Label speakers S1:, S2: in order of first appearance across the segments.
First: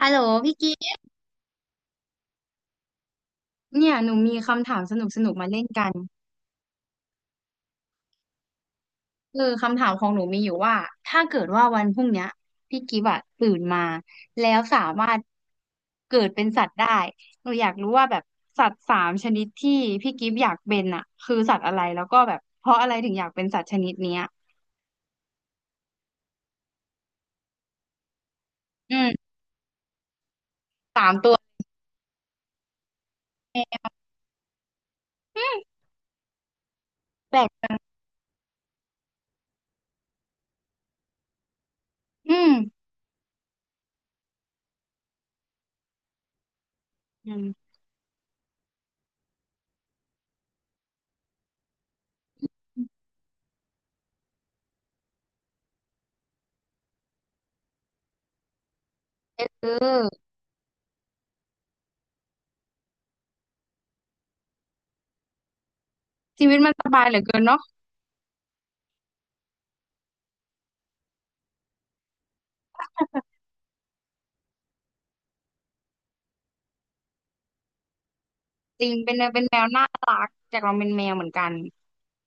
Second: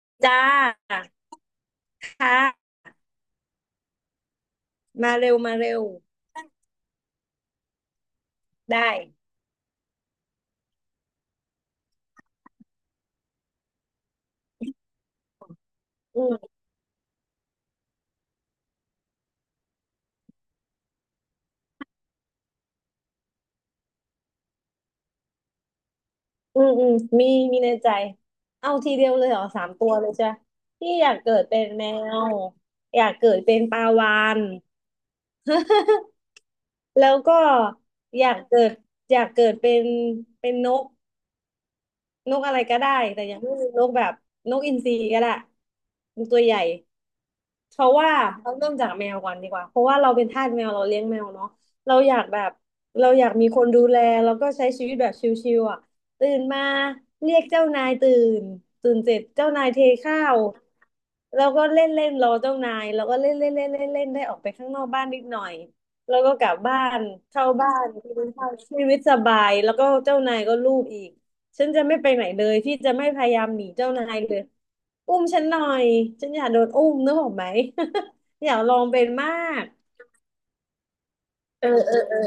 S1: ฮัลโหล
S2: จ้า
S1: พี่กิฟต์
S2: ค่ะ
S1: เนี่ยหนูมีคำถามสนุก
S2: มา
S1: สนุ
S2: เร็
S1: ก
S2: ว
S1: มา
S2: มา
S1: เล่น
S2: เร็ว
S1: กัน
S2: ได้
S1: คือคำถามของหนูมีอยู่ว่าถ้าเกิดว่าวันพรุ่งเนี้ยพี่กิฟต์อะตื่นมาแล้วสามารถ
S2: อื
S1: เกิดเป็น
S2: ม
S1: สัตว์ได้หนูอยากรู้ว่าแบบสัตว์สามชนิดที่พี่กิฟต์อยากเป็นอะคือสัตว์อะไรแล้วก็แบบเพราะอะไรถึงอยากเป็นสัตว์ชนิดเนี้ย
S2: อืมอืมมีในใจเอาที
S1: อื
S2: เดียวเลย
S1: ม
S2: เหรอสามตัวเลยจ้ะพี่อ
S1: สา
S2: ยา
S1: ม
S2: ก
S1: ตั
S2: เกิ
S1: ว
S2: ดเป็นแมวอยากเกิดเป็นปลาวาฬ
S1: อืม
S2: แล้วก็
S1: แปลก
S2: อยากเกิดอยากเกิดเป็นนก
S1: อื
S2: นก
S1: ม
S2: อะไรก็ได้แต่ยังไม่มีนกแบบนกอินทรีก็ได้มันตัวใหญ่
S1: อืม
S2: เพราะว่าเราเริ่มจากแมวก่อนดีกว่า เพราะว่าเราเป็นทาสแมวเราเลี้ยงแมวเนาะเราอยากแบบเราอยากมีคนดูแลแล้วก็ใช้ชีวิตแบบชิลๆอ่ะตื่นมาเรียกเจ้านายตื่นเสร็จเจ้า
S1: เ
S2: นายเทข้า
S1: ออ
S2: วแล้วก็เล่นเล่นรอเจ้านายแล้วก็เล่นเล่นเล่นเล่นเล่นได้ออกไปข้างนอกบ้านนิดหน่อยแล้วก็ก
S1: ชี
S2: ลั
S1: วิ
S2: บ
S1: ตมัน
S2: บ้า
S1: ส
S2: น
S1: บายเหลือเกิน
S2: เข้า
S1: เนาะ
S2: บ้านกินข้าวชีวิตสบายแล้วก็เจ้านายก็ลูบอีก ฉันจะไม่ไปไหนเลยพี่จะไม่พยายามหนีเจ้านายเลย อุ้มฉันหน่อย ฉันอยากโดนอุ้มนึกออกไหม อยากลอ
S1: จ
S2: ง
S1: ริง
S2: เป็น
S1: เป็นแม
S2: มา
S1: วเป็นแม
S2: ก
S1: วน่ารักจากเราเป็นแมวเหมือนกัน
S2: เออเออเออ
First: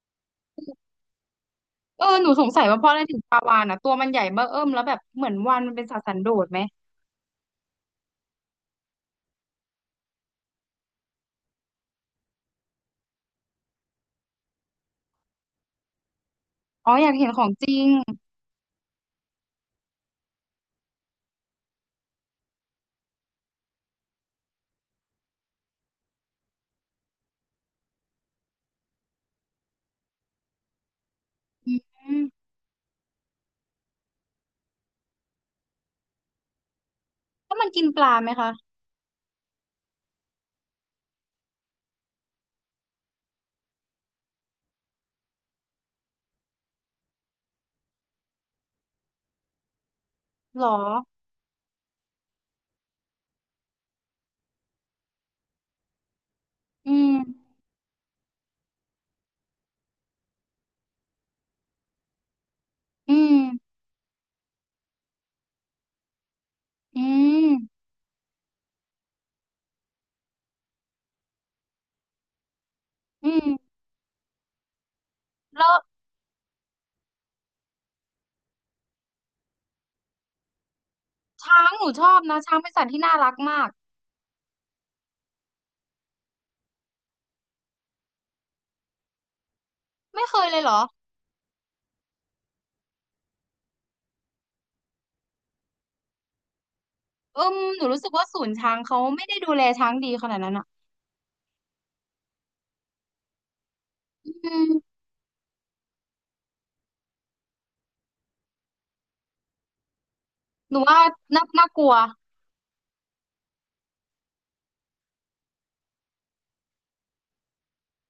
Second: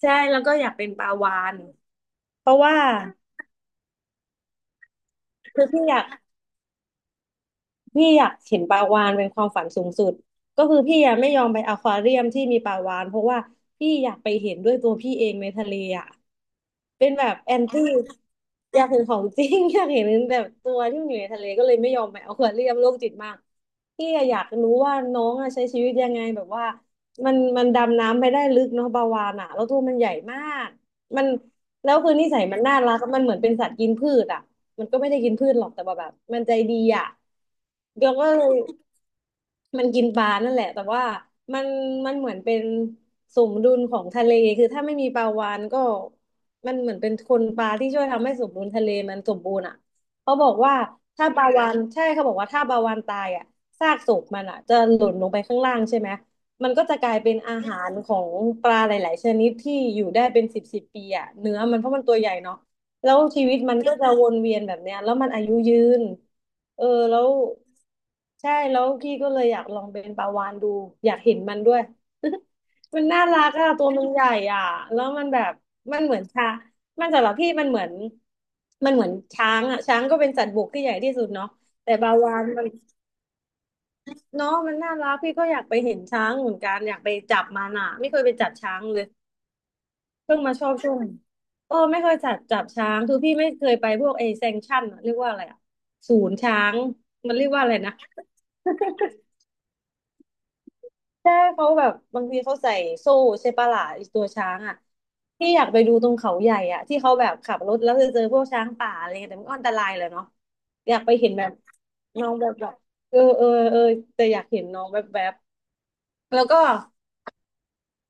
S2: ใช่ แล้วก็อยากเป็นปลาวาฬ
S1: เออหนูส
S2: เพ
S1: ง
S2: ราะ
S1: สัย
S2: ว่า
S1: ว่าเพราะอะไรถึงปลาวาฬอ่ะตัวมันใหญ่เบ้อเอิ่มแล้วแบบเหมือนวาฬ
S2: คือ
S1: มัน
S2: พี่
S1: เป็น
S2: อ
S1: สัต
S2: ยาก
S1: ว์สันโดษไหม
S2: พี่อยากเห็นปลาวาฬเป็นความฝันสูงสุดก็คือพี่ยังไม่ยอมไปอควาเรียมที่มีปลาวาฬเพราะว่าพี่อยากไปเห็นด้วยตัวพี่เองในทะเลอ่ะ
S1: อ๋ออ
S2: เป็
S1: ยา
S2: น
S1: ก
S2: แบ
S1: เห็น
S2: บ
S1: ของ
S2: แอน
S1: จริ
S2: ตี้
S1: ง
S2: อยากเห็นของจริง อยากเห็นแบบตัวที่มันอยู่ในทะเลก็เลยไม่ยอมไปอควาเรียมโรคจิตมากพี่อะอยากรู้ว่าน้องอะใช้ชีวิตยังไงแบบว่ามันดำน้ำไปได้ลึกเนาะปลาวาฬอ่ะแล้วตัวมันใหญ่มากมัน
S1: อื
S2: แล้วคือ
S1: ม
S2: นิสัยมันน่ารักมันเหมือนเป็นสัตว์กินพืชอ่ะ มันก็ไม่ได้กินพืชหรอกแต่ว่าแบบมันใจดีอ่ะ
S1: แล้วมันกินปลา
S2: เราก็
S1: ไหม
S2: เล
S1: คะ
S2: ยมันกินปลานั่นแหละแต่ว่ามันเหมือนเป็นสมดุลของทะเลคือถ้าไม่มีปลาวาฬก็มันเหมือนเป็นคนปลาที่ช่วยทำให้สมดุลทะเลมันสมบูรณ์อ่ะเขาบอก
S1: หรอ
S2: ว่าถ้าปลาวาฬใช่เขาบอกว่าถ้าปลาวาฬตายอ่ะซากศพมันอ่ะจะหล่นลงไปข้างล่างใช่ไหมมันก็
S1: อื
S2: จะก
S1: ม
S2: ลายเป็นอาหารของปลาหลายๆชนิดที่อยู่ได้เป็นสิบสิบปีอ่ะเนื้อมันเพราะมันตัวใหญ่เนาะ แล้
S1: อื
S2: วชีวิตมั
S1: ม
S2: นก็จะวนเวียนแบบเนี้ยแล้วมันอายุยืนเออ
S1: อื
S2: แล้ว
S1: ม
S2: ใช่แล้วพี่ก็เลยอยากลองเป็นปลาวาฬดูอยากเห็นมันด้วย มันน่า
S1: อื
S2: รั
S1: ม
S2: กอะตัวมันใหญ่อะแล้วมันแบบ
S1: แล้ว
S2: มันเหมือนช้างมันสำหรับพี่มันเหมือนเหมือนช้างอะช้างก็เป็นสัตว์บกที่ใหญ่ที่สุดเนาะ
S1: ช้างหนู
S2: แต่
S1: ช
S2: ปลา
S1: อบ
S2: วา
S1: นะ
S2: ฬ
S1: ช้าง
S2: มัน
S1: เป็นสัตว์ที่น่ารักมาก
S2: เนาะมันน่ารักพี่ก็อยากไปเห็นช้างเหมือนกันอยากไปจับมันอะไม่เคยไปจับช้างเลย
S1: ไม่เค
S2: เพิ่ง
S1: ย
S2: มา
S1: เลย
S2: ช
S1: เห
S2: อ
S1: ร
S2: บ
S1: อ
S2: ช่วงเออไม่เคยจับจับช้างคือพี่ไม่เคยไปพวกไอแซงชั่นอะเรียกว่าอะไรอะศูนย์ช้างมัน
S1: เอิ
S2: เรียก
S1: ม
S2: ว่าอะไร
S1: หนู
S2: นะ
S1: รู้สึกว่าศูนย์ช้างเขาไม่ได้ดูแลช้างดีขนาดนั้นอ่ะ
S2: ใช่เขาแบบบางทีเขาใส่โซ่ใช่ปะล่ะไอ้ตัวช้า
S1: อื
S2: งอ่ะ
S1: ม
S2: พี่อยากไปดูตรงเขาใหญ่อ่ะที่เขาแบบขับรถแล้วจะเจอพวกช้างป่าอะไรเงี้ยแต่มันก็อันตรายเลยเนาะ
S1: หนู
S2: อยา
S1: ว่า
S2: กไปเห็น
S1: น่า
S2: แบบ
S1: น่ากลัว
S2: น้องแบบแบบเออเออเออแต่อยากเห็นน้องแบบแบบแล้วก็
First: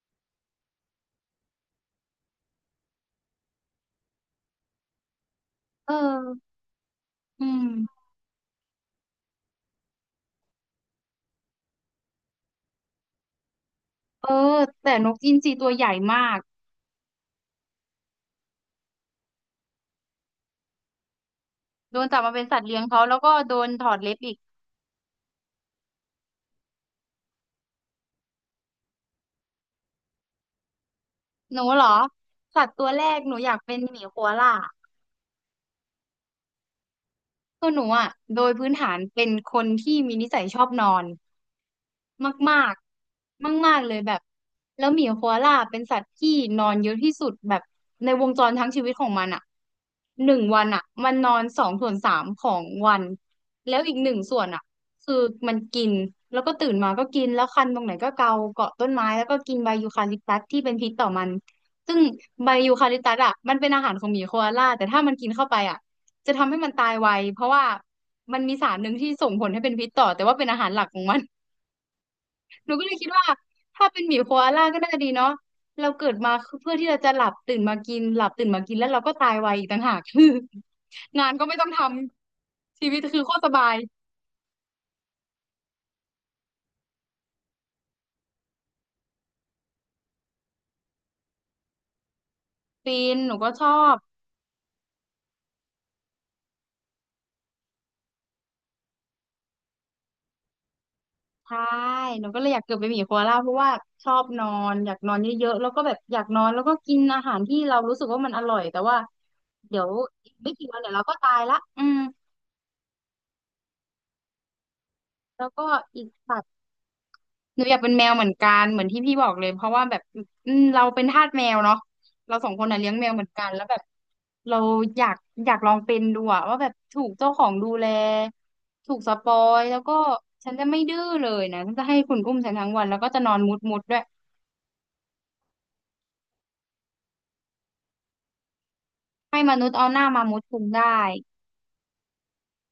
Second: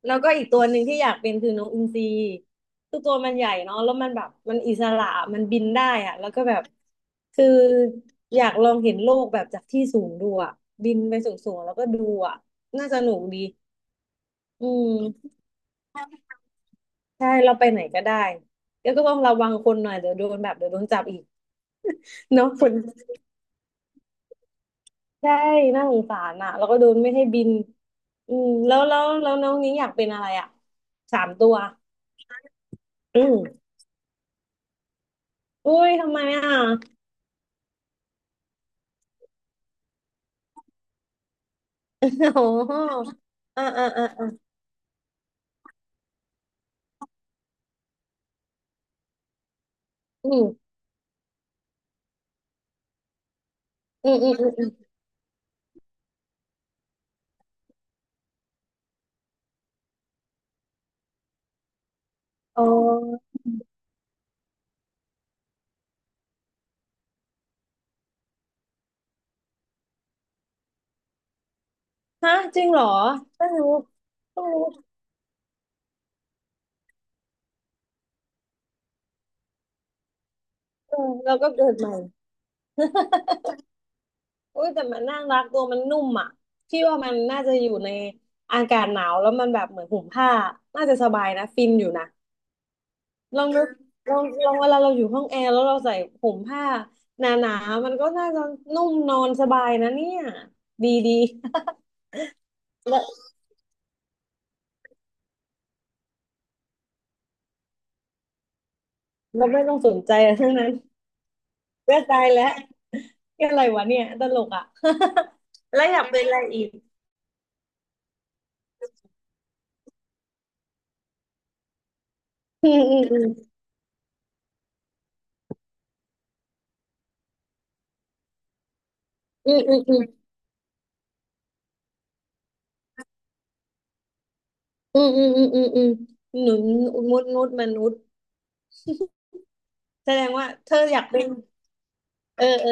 S2: อีกตัวหนึ่งที่อยากเป็นคือนกอินทรีคือตัวมันใหญ่เนาะแล้วมันแบบมันอิสระมันบินได้
S1: เอ
S2: อะแล้วก็
S1: อ
S2: แบบคื
S1: อื
S2: อ
S1: ม
S2: อยากลองเห็นโลกแบบจากที่สูงดูอะบินไปสูงๆแล้วก็ดูอะน่าสนุกดี
S1: เออ
S2: อื
S1: แต่นกอิ
S2: ม
S1: นทรีตัวใหญ่มาก
S2: ใช่เราไปไหนก็ได้ แล้วก็ต้องระวังคนหน่อยเดี๋ยวโดนแบบเดี๋ยวโดนจับอีก
S1: โดนจับมา เป็น
S2: เนาะ
S1: สัต
S2: ค
S1: ว์
S2: น
S1: เลี้ยงเขาแล้วก็โดนถอดเล็บอีก
S2: ใช่น่าสงสารอะแล้วก็โดนไม่ให้บินอืมแล้วน้องนี้งอยากเป็นอะไรอะสามตั
S1: ห
S2: ว
S1: นูเหรอสัตว์ตัวแรก
S2: อื
S1: ห
S2: ม
S1: นูอยากเป็นหมีโคอาล่า
S2: อุ้ยทำไมอ่ะ
S1: คือหนูอ่ะโดยพื้นฐานเป็นคนที่มีนิสัยชอบนอน มาก
S2: โอ้อ่า
S1: ๆมาก
S2: อ่า
S1: ๆเลย
S2: อ่า
S1: แบบ
S2: อ่า
S1: แล้วหมีโคอาล่าเป็นสัตว์ที่นอนเยอะที่สุดแบบในวงจรทั้งชีวิตของมันอ่ะ
S2: อื
S1: หนึ่งวั
S2: ม
S1: นอ่ะมันนอนสองส่วนสามของวัน แล้วอีกห
S2: อื
S1: นึ่
S2: ม
S1: ง
S2: อืม
S1: ส่ว
S2: อื
S1: น
S2: ม
S1: อ่ะ
S2: อม
S1: คือมันกิน แล้วก็ตื่นมาก็กิน แล้วคันตรงไหนก็เกาเกาะต้นไม้แล้วก็กินใบยูคาลิปตัสที่เป็นพิษต่อมัน ซึ่งใบ
S2: อ๋
S1: ยูคาลิปตัส
S2: อ
S1: อ่ะมันเป็นอาหารของหมีโคอาล่าแต่ถ้ามันกินเข้าไปอ่ะจะทำให้มันตายไวเพราะว่ามันมีสารหนึ่งที่ส่งผลให้เป็นพิษต่อแต่ว่าเป็นอาหารหลักของมัน
S2: ฮะจริ
S1: ห
S2: ง
S1: นู
S2: เหร
S1: ก็
S2: อ
S1: เลยคิดว่า
S2: ต้องรู้
S1: ถ้าเป็นหมีโค
S2: ต้อง
S1: อา
S2: รู้
S1: ล่าก็น่าจะดีเนาะเราเกิดมาเพื่อที่เราจะหลับตื่นมากินหลับตื่นมากินแล้วเราก็ตายไวอีกต่างหาก คือ
S2: เออ
S1: งาน
S2: เรา
S1: ก็
S2: ก็
S1: ไม่
S2: เกิ
S1: ต้อง
S2: ด
S1: ท
S2: ใหม่
S1: ำชีวิต คือโคตรสบาย
S2: อุ้ยแต่มันน่ารักตัวมันนุ่มอ่ะพี่ว่ามันน่าจะอยู่ในอากาศหนาวแล้วมันแบบเหมือนห่มผ้าน่าจะสบายนะฟินอยู่นะ
S1: ฟินหนู
S2: ลอง
S1: ก็
S2: นึ
S1: ช
S2: ก
S1: อบ
S2: ลองเวลาเราอยู่ห้องแอร์แล้วเราใส่ห่มผ้าหนาๆมันก็น่าจะนุ่มนอนสบายนะเนี่ยดีดี
S1: ใช่หนูก็เลยอยากเกิดเป็นหมี
S2: แล้ว
S1: โคอาล่าเพราะว่าชอบนอนอยากนอนเยอะๆแล้วก็แบบอยากนอนแล้วก็กินอาหารที่เรารู้สึกว่ามันอร่อยแต่ว่า
S2: เราไม่ต้อ
S1: เดี๋
S2: ง
S1: ยว
S2: สนใจ
S1: อี
S2: อะ
S1: ก
S2: ไรทั้
S1: ไม่
S2: ง
S1: กี่
S2: นั้น
S1: วันเดี๋ยวเราก็ตายละอื
S2: ก็
S1: ม
S2: ตายแล้วแค่อะไรวะเนี่ยตลกอ่ะ
S1: แล้วก็
S2: แล้วอยา
S1: อี
S2: ก
S1: ก
S2: เป็นอะ
S1: สั
S2: ไรอีก
S1: หนูอยากเป็นแมวเหมือนกันเหมือนที่พี่บอกเลยเพราะว่าแบบอืมเราเป็นทาสแมวเนาะเราสองคน
S2: อื
S1: น่ะ
S2: ม
S1: เลี้ยง
S2: อืม
S1: แมว
S2: อื
S1: เหมือนกันแล้วแบบเราอยากอยากลองเป็นดูอะว่าแบบถูกเจ้าของดูแลถูกสปอ
S2: มอื
S1: ย
S2: ม
S1: แล้ว
S2: อ
S1: ก็ฉันจะไม่ดื้อเลยนะฉันจะให้คุณอุ้มฉันทั้งวันแล้วก็จะนอนมุดมุดด้วย
S2: ืมอืมอืมอืมอืมอืมหนุนมดมดมนุษย์
S1: ให้มนุษย์เอาหน้า
S2: แสด
S1: มา
S2: ง
S1: มุด
S2: ว่า
S1: คุม
S2: เธอ
S1: ได้
S2: อยากเป็นเออเออ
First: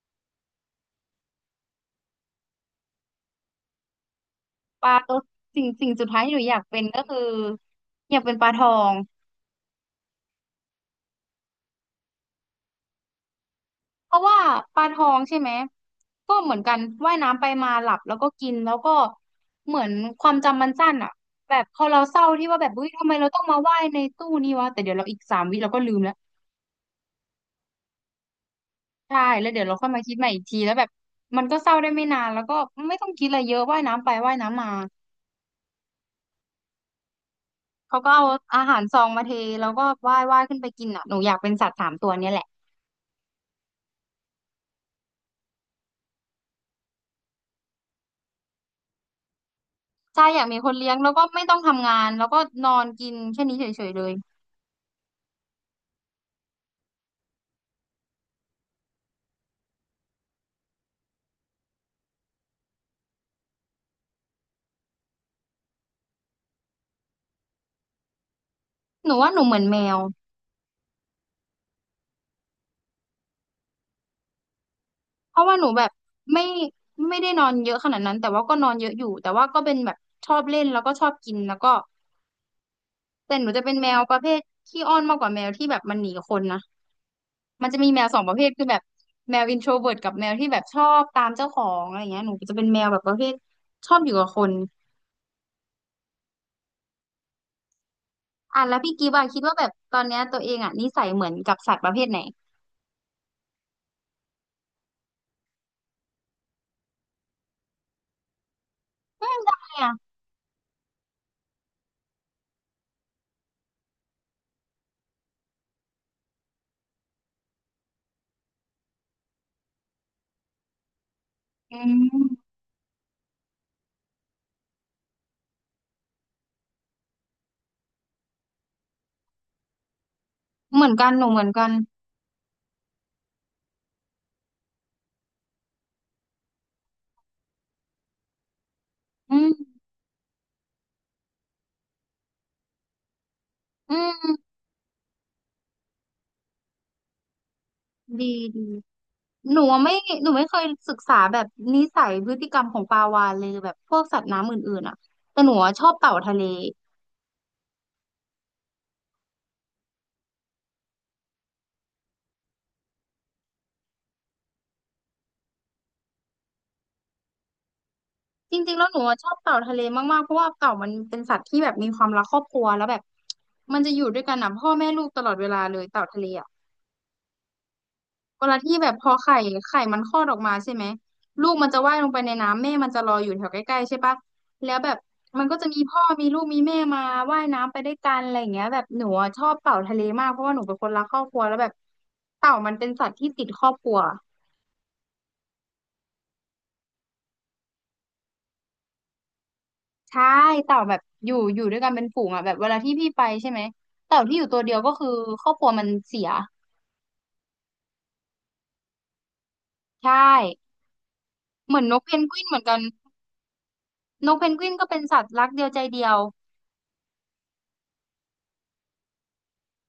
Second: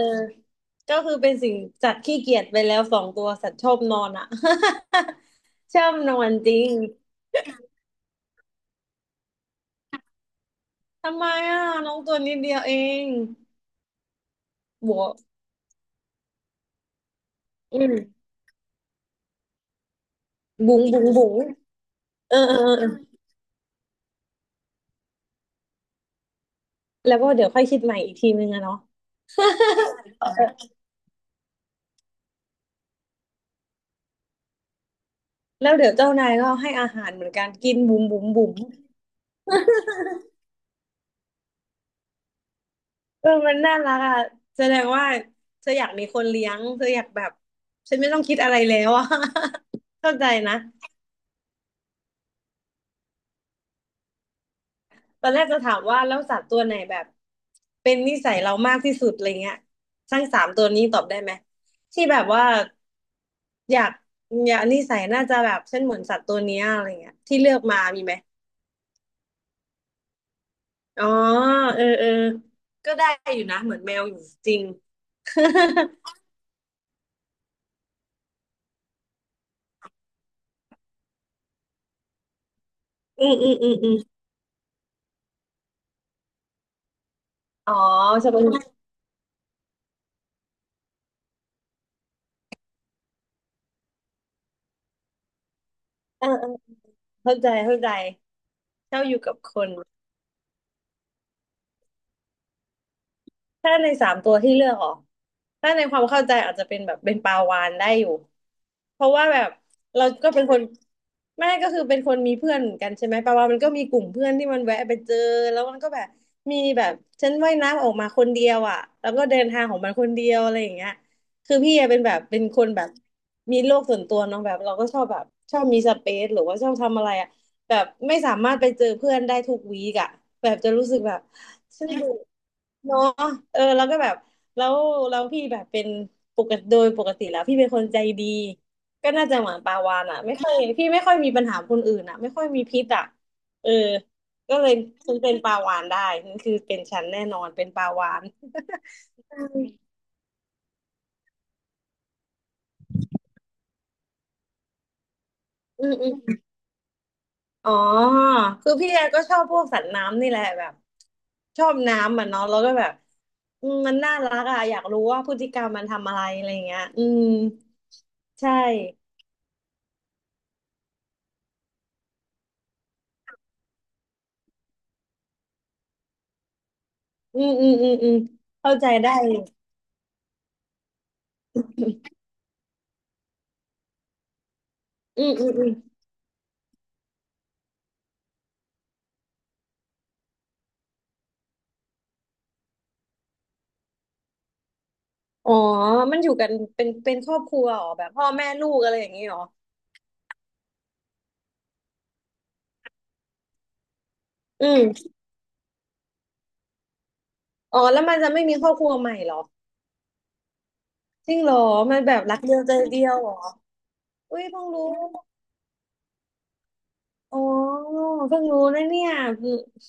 S2: ก็คือเป็นสิ่งสัตว์ขี้เกียจไปแล้วสองตัวสัตว์ชอบนอนอ่ะ
S1: ปลาตัวสิ่ง
S2: ชอ
S1: สิ่ง
S2: บ
S1: สุด
S2: น
S1: ท้า
S2: อ
S1: ย
S2: น
S1: ที่หนู
S2: จ
S1: อยา
S2: ริ
S1: ก
S2: ง
S1: เป็นก็คืออยากเป็นปลาทอง
S2: ทำไมอ่ะน้องตัวนิดเดียวเอง
S1: เพราะว่าปลา
S2: บั
S1: ท
S2: ว
S1: องใช่ไหมก็เหมือนกันว่ายน้ำไปมาหลับแล้วก็กินแล้วก็เหมือนความจำมัน
S2: บุ๋ง
S1: สั้น
S2: บุ๋ง
S1: อ่ะ
S2: บุ๋ง
S1: แบบพอเราเศร้า
S2: เออ
S1: ที่
S2: เออ
S1: ว่าแบบเฮ้
S2: เออ
S1: ยทำไมเราต้องมาว่ายในตู้นี้วะแต่เดี๋ยวเราอีกสามวิเราก็ลืมแล้ว
S2: แล้วก็เดี๋ยวค่อยคิดใหม่อีกทีนึงอะเนาะ
S1: ใช่แล้วเดี๋ยวเราค่อยมาคิดใหม่อีกทีแล้วแบบมันก็เศร้าได้ไม่นานแล้วก็ไม่ต้องคิดอะไรเยอะว่ายน้ำไปว่ายน้ำมา
S2: แล้วเดี๋ยวเจ้านายก็ให้อาหารเหมือนกันกิน
S1: เขา
S2: บุ๋ม
S1: ก็
S2: บุ๋
S1: เอา
S2: มบุ๋ม
S1: อาหารซองมาเทแล้วก็ว่ายว่ายขึ้นไปกินอ่ะหนูอยากเป็นสัตว์สามตัวเนี้ยแหละ
S2: เออมันน่ารักอ่ะแสดงว่าเธออยากมีคนเลี้ยงเธออยากแบบฉันไม่ต้องคิดอะไรแล้วอ่ะ เข้า
S1: ใช่
S2: ใจ
S1: อยาก
S2: นะ
S1: มีคนเลี้ยงแล้วก็ไม่ต้องทำงานแล้วก็นอนกินแค่นี้เฉยๆเลย
S2: ตอนแรกจะถามว่าแล้วสัตว์ตัวไหนแบบเป็นนิสัยเรามากที่สุดอะไรเงี้ยทั้งสามตัวนี้ตอบได้ไหมที่แบบว่าอยากอยากนิสัยน่าจะแบบฉันเหมือนสัตว์ตัวเนี้ยอะไรเงี้ยที่เลือกมามีไหม
S1: หนูว่าหนูเหมือนแมว
S2: อ๋อเออเออก็ได้อยู่นะเหมือนแมวอยู่จริง
S1: เพราะว่าหนูแบบไม่ไม่ได้นอนเยอะขนาดนั้นแต่ว่าก็นอนเยอะอยู่แต่ว่าก็เป็นแบบชอบเล่นแล้วก็ชอบกินแล้วก็
S2: อื
S1: แต่
S2: ม
S1: หนู
S2: อืม
S1: จะ
S2: อื
S1: เป็น
S2: ม
S1: แม
S2: อืม
S1: วประเภทขี้อ้อนมากกว่าแมวที่แบบมันหนีคนนะมัน
S2: อ๋อ
S1: จะมีแมวสองป
S2: จะ
S1: ระ
S2: เป็
S1: เภ
S2: น
S1: ทคือแบบแมวอินโทรเวิร์ตกับแมวที่แบบชอบตามเจ้าของอะไรเงี้ยหนูจะเป็นแมวแบบประเภทชอบอยู่กับคน
S2: เออเออเข้าใจเข้าใจ
S1: อ่ะแล้วพี่
S2: เจ้า
S1: กิฟ
S2: อ
S1: ต์
S2: ยู่
S1: อะ
S2: กับ
S1: คิด
S2: ค
S1: ว่าแบ
S2: น
S1: บตอนเนี้ยตัวเองอะนิสัยเหมือนกับสัตว์ประเภทไหน
S2: ถ้าในสามตัวที่เลือกออกถ้าในความเข้าใจอาจจะเป็นแบบเป็นปลาวาฬได้อยู่เพราะว่าแบบ
S1: ใช่
S2: เรา
S1: อะ
S2: ก็เป็นคนแม่ก็คือเป็นคนมีเพื่อนเหมือนกันใช่ไหมปลาวาฬมันก็มีกลุ่มเพื่อนที่มันแวะไปเจอแล้วมันก็แบบมีแบบฉันว่ายน้ำออกมาคนเดียวอ่ะแล้วก็เดินทางของมันคนเดียวอะไรอย่างเงี้ยคือพี่
S1: อื
S2: อะเป็นแบบเป็น
S1: ม
S2: คนแบบมีโลกส่วนตัวเนาะแบบเราก็ชอบแบบชอบมีสเปซหรือว่าชอบทำอะไรอ่ะแบบไม่สามารถไปเจอเพื่อนได้ทุกวีกอะแบบจะ
S1: เห
S2: รู้
S1: มือน
S2: สึก
S1: กัน
S2: แบบ
S1: หนูเหมือนกัน
S2: ซึ่งเนาะเออแล้วก็แบบแล้วแล้วพี่แบบเป็นปกติโดยปกติแล้วพี่เป็นคนใจดีก็น่า
S1: อื
S2: จะเห
S1: ม
S2: มือนปาวานอ่ะไม่ค่อยพี่ไม่ค่อยมีปัญหาคนอื่นอ่ะไม่ค่อยมีพิษอ่ะเออ
S1: อืม
S2: ก็เลยฉันเป็นปาวานได้นั่นคือเป็นฉันแน่นอนเป็นปาวาน
S1: ดีดี
S2: อื
S1: หนูอะ
S2: ม
S1: ไม่หนูไม่เคยศึกษาแบบนิสัยพฤติกรรมของปลาวาฬเลยแบบพวกสัตว์น้ำอื่นๆอ่ะแต่หนูอะช
S2: อื
S1: อบเต่าทะ
S2: ม
S1: เล
S2: อ๋อคือพี่แอก็ชอบพวกสัตว์น้ำนี่แหละแบบชอบน้ำอ่ะเนาะแล้วก็แบบอืมมันน่ารักอ่ะอยากรู้ว่าพฤติกรรมมันทำอะไรอะไรเงี้ยอืมใช่
S1: จริงๆแล้วหนูอะชอบเต่าทะเลมากๆเพราะว่าเต่ามันเป็นสัตว์ที่แบบมีความรักครอบครัวแล้วแบบมันจะอยู่ด้วยกันนะพ่อแม่ลูกตลอดเวลาเลยเต่าทะเลอ่ะ
S2: อืมอืมอืมอืม
S1: เวลาที่
S2: เข้าใจ
S1: แบบพ
S2: ได้
S1: อ
S2: อ
S1: ไข่
S2: ยู่
S1: ไข่มันคลอดออกมาใช่ไหมลูกมันจะว่ายลงไปในน้ำแม่มันจะรออยู่แถวใกล้ๆใช่ปะแล้วแบบ
S2: อืม
S1: มัน
S2: อืม
S1: ก็
S2: อื
S1: จะ
S2: ม
S1: มีพ่อมีลูกมีแม่มาว่ายน้ำไปด้วยกันอะไรอย่างเงี้ยแบบหนูอะชอบเต่าทะเลมากเพราะว่าหนูเป็นคนรักครอบครัวแล้วแบบเต่ามันเป็นสัตว์ที่ติดครอบครัว
S2: อ๋อมันอยู่กันเป็นครอบครัวเหรอแบบพ่อแม่ลูกอะไรอย่างนี้เหรอ
S1: ใช่เต่าแบบอยู่อยู่ด้วยกันเป็นฝูงอ่ะแบบเวลาที่พี่ไปใช่ไหมเต่าที่อยู่ตัว
S2: อื
S1: เดียว
S2: ม
S1: ก็คือครอบครัวมันเสีย
S2: อ๋อแล้วมันจะไม่มีครอบครัวใหม่เหรอ
S1: ใช่
S2: จริงเหรอ
S1: เหมือนน
S2: มัน
S1: กเพ
S2: แบ
S1: น
S2: บ
S1: ก
S2: รัก
S1: วินเห
S2: เดีย
S1: มือ
S2: ว
S1: น
S2: ใจ
S1: กัน
S2: เดียวเหรอ
S1: นก
S2: อุ้
S1: เพ
S2: ย
S1: นก
S2: เพิ่ง
S1: วิน
S2: รู้
S1: ก็เป็นสัตว์รักเดียวใจเดียว
S2: อ๋อเพิ่งรู้นะเนี่ย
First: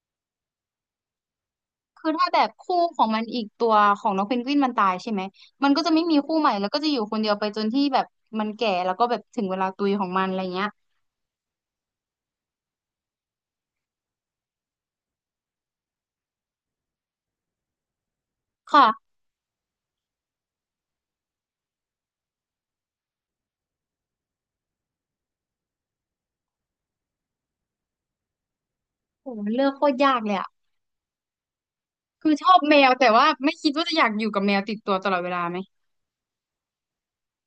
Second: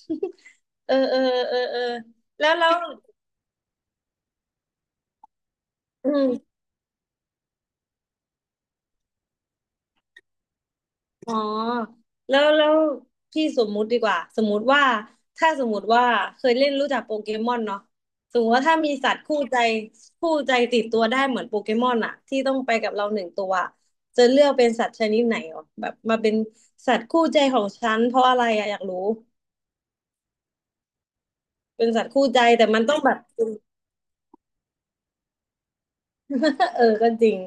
S2: เออเออเออเออ
S1: คือถ้าแบ
S2: แล้
S1: บ
S2: วแล้ว
S1: คู่ของมันอีกตัวของน้องเพนกวินมันตายใช่ไหมมันก็จะไม่
S2: อื
S1: มีคู่ใหม่
S2: ม
S1: แล้วก็จะอยู่คนเดียวไปจนที่แบบมันแก่แล้วก็แบบถึงเวลาตุยของมันอะไรเงี้ย
S2: อ๋อแล้วพี่สมมุติดีกว่าสมมุติว่าถ้าสมมุติว่าเคยเล่นรู้จักโปเกมอนเนาะสมมติว่าถ้ามีสั
S1: ค่ะ
S2: ตว์คู่ใจคู่ใจติดตัวได้เหมือนโปเกมอนอะที่ต้องไปกับเราหนึ่งตัวอะจะเลือกเป็นสัตว์ชนิดไหนอ๋อแบบมาเป็นสัตว์คู่ใจของฉันเพราะอะไรอะอยากรู้
S1: โหมันเลือกโคตรยากเลยอะ
S2: เป็นสัตว์คู่
S1: คือ
S2: ใจ
S1: ชอบ
S2: แต่
S1: แม
S2: มัน
S1: ว
S2: ต้อง
S1: แต่
S2: แบบ
S1: ว่าไม่คิดว่าจะอยากอยู่กับแมวติดตัวตลอดเวลาไหม
S2: เออก็จริง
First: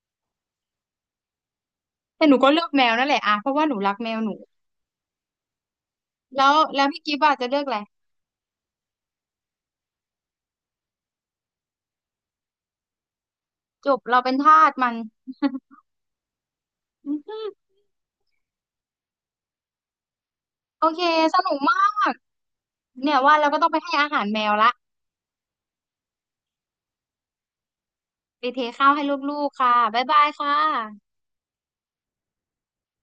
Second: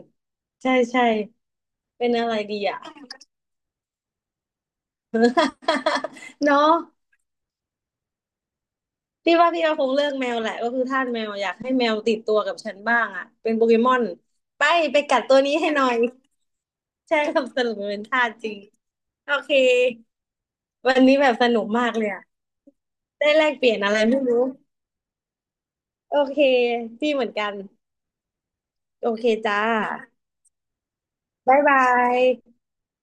S2: ใช่ใช่เป็น
S1: แต่
S2: อะ
S1: ห
S2: ไร
S1: นูก็
S2: ดี
S1: เลือก
S2: อะ
S1: แมวนั่นแหละอะเพราะว่าหนูรักแมวหนู แล้ว
S2: เนาะ
S1: แล้วพี่กิฟต์อะจะเลือกอะไร
S2: พี่ว่าพี่เอาคงเลือกแมวแหละก็คือทาสแมวอยากให้แมวติดตัวกับฉันบ้างอ่ะเป็นโปเกม
S1: จ
S2: อ
S1: บ
S2: น
S1: เราเป็นทา
S2: ไป
S1: สมัน
S2: ไปกัดตัวนี้ให้หน่อยใช่ครับ สรุปมันเป็นทาสจริงโอเค
S1: โอ
S2: วั
S1: เค
S2: นนี้แบบ
S1: ส
S2: ส
S1: นุก
S2: นุกมา
S1: มา
S2: กเลย
S1: ก
S2: อะ
S1: เนี่ย
S2: ได้
S1: ว่า
S2: แล
S1: เรา
S2: ก
S1: ก็
S2: เป
S1: ต้อง
S2: ลี่ย
S1: ไป
S2: นอะ
S1: ให้
S2: ไร
S1: อา
S2: ไม่
S1: หาร
S2: รู้
S1: แมวละ
S2: โอเคพี่เหมือนกัน
S1: ไปเทข้าวให้
S2: โอเค
S1: ลูก
S2: จ้า
S1: ๆค่ะบ๊ายบายค่ะ
S2: บ๊ายบาย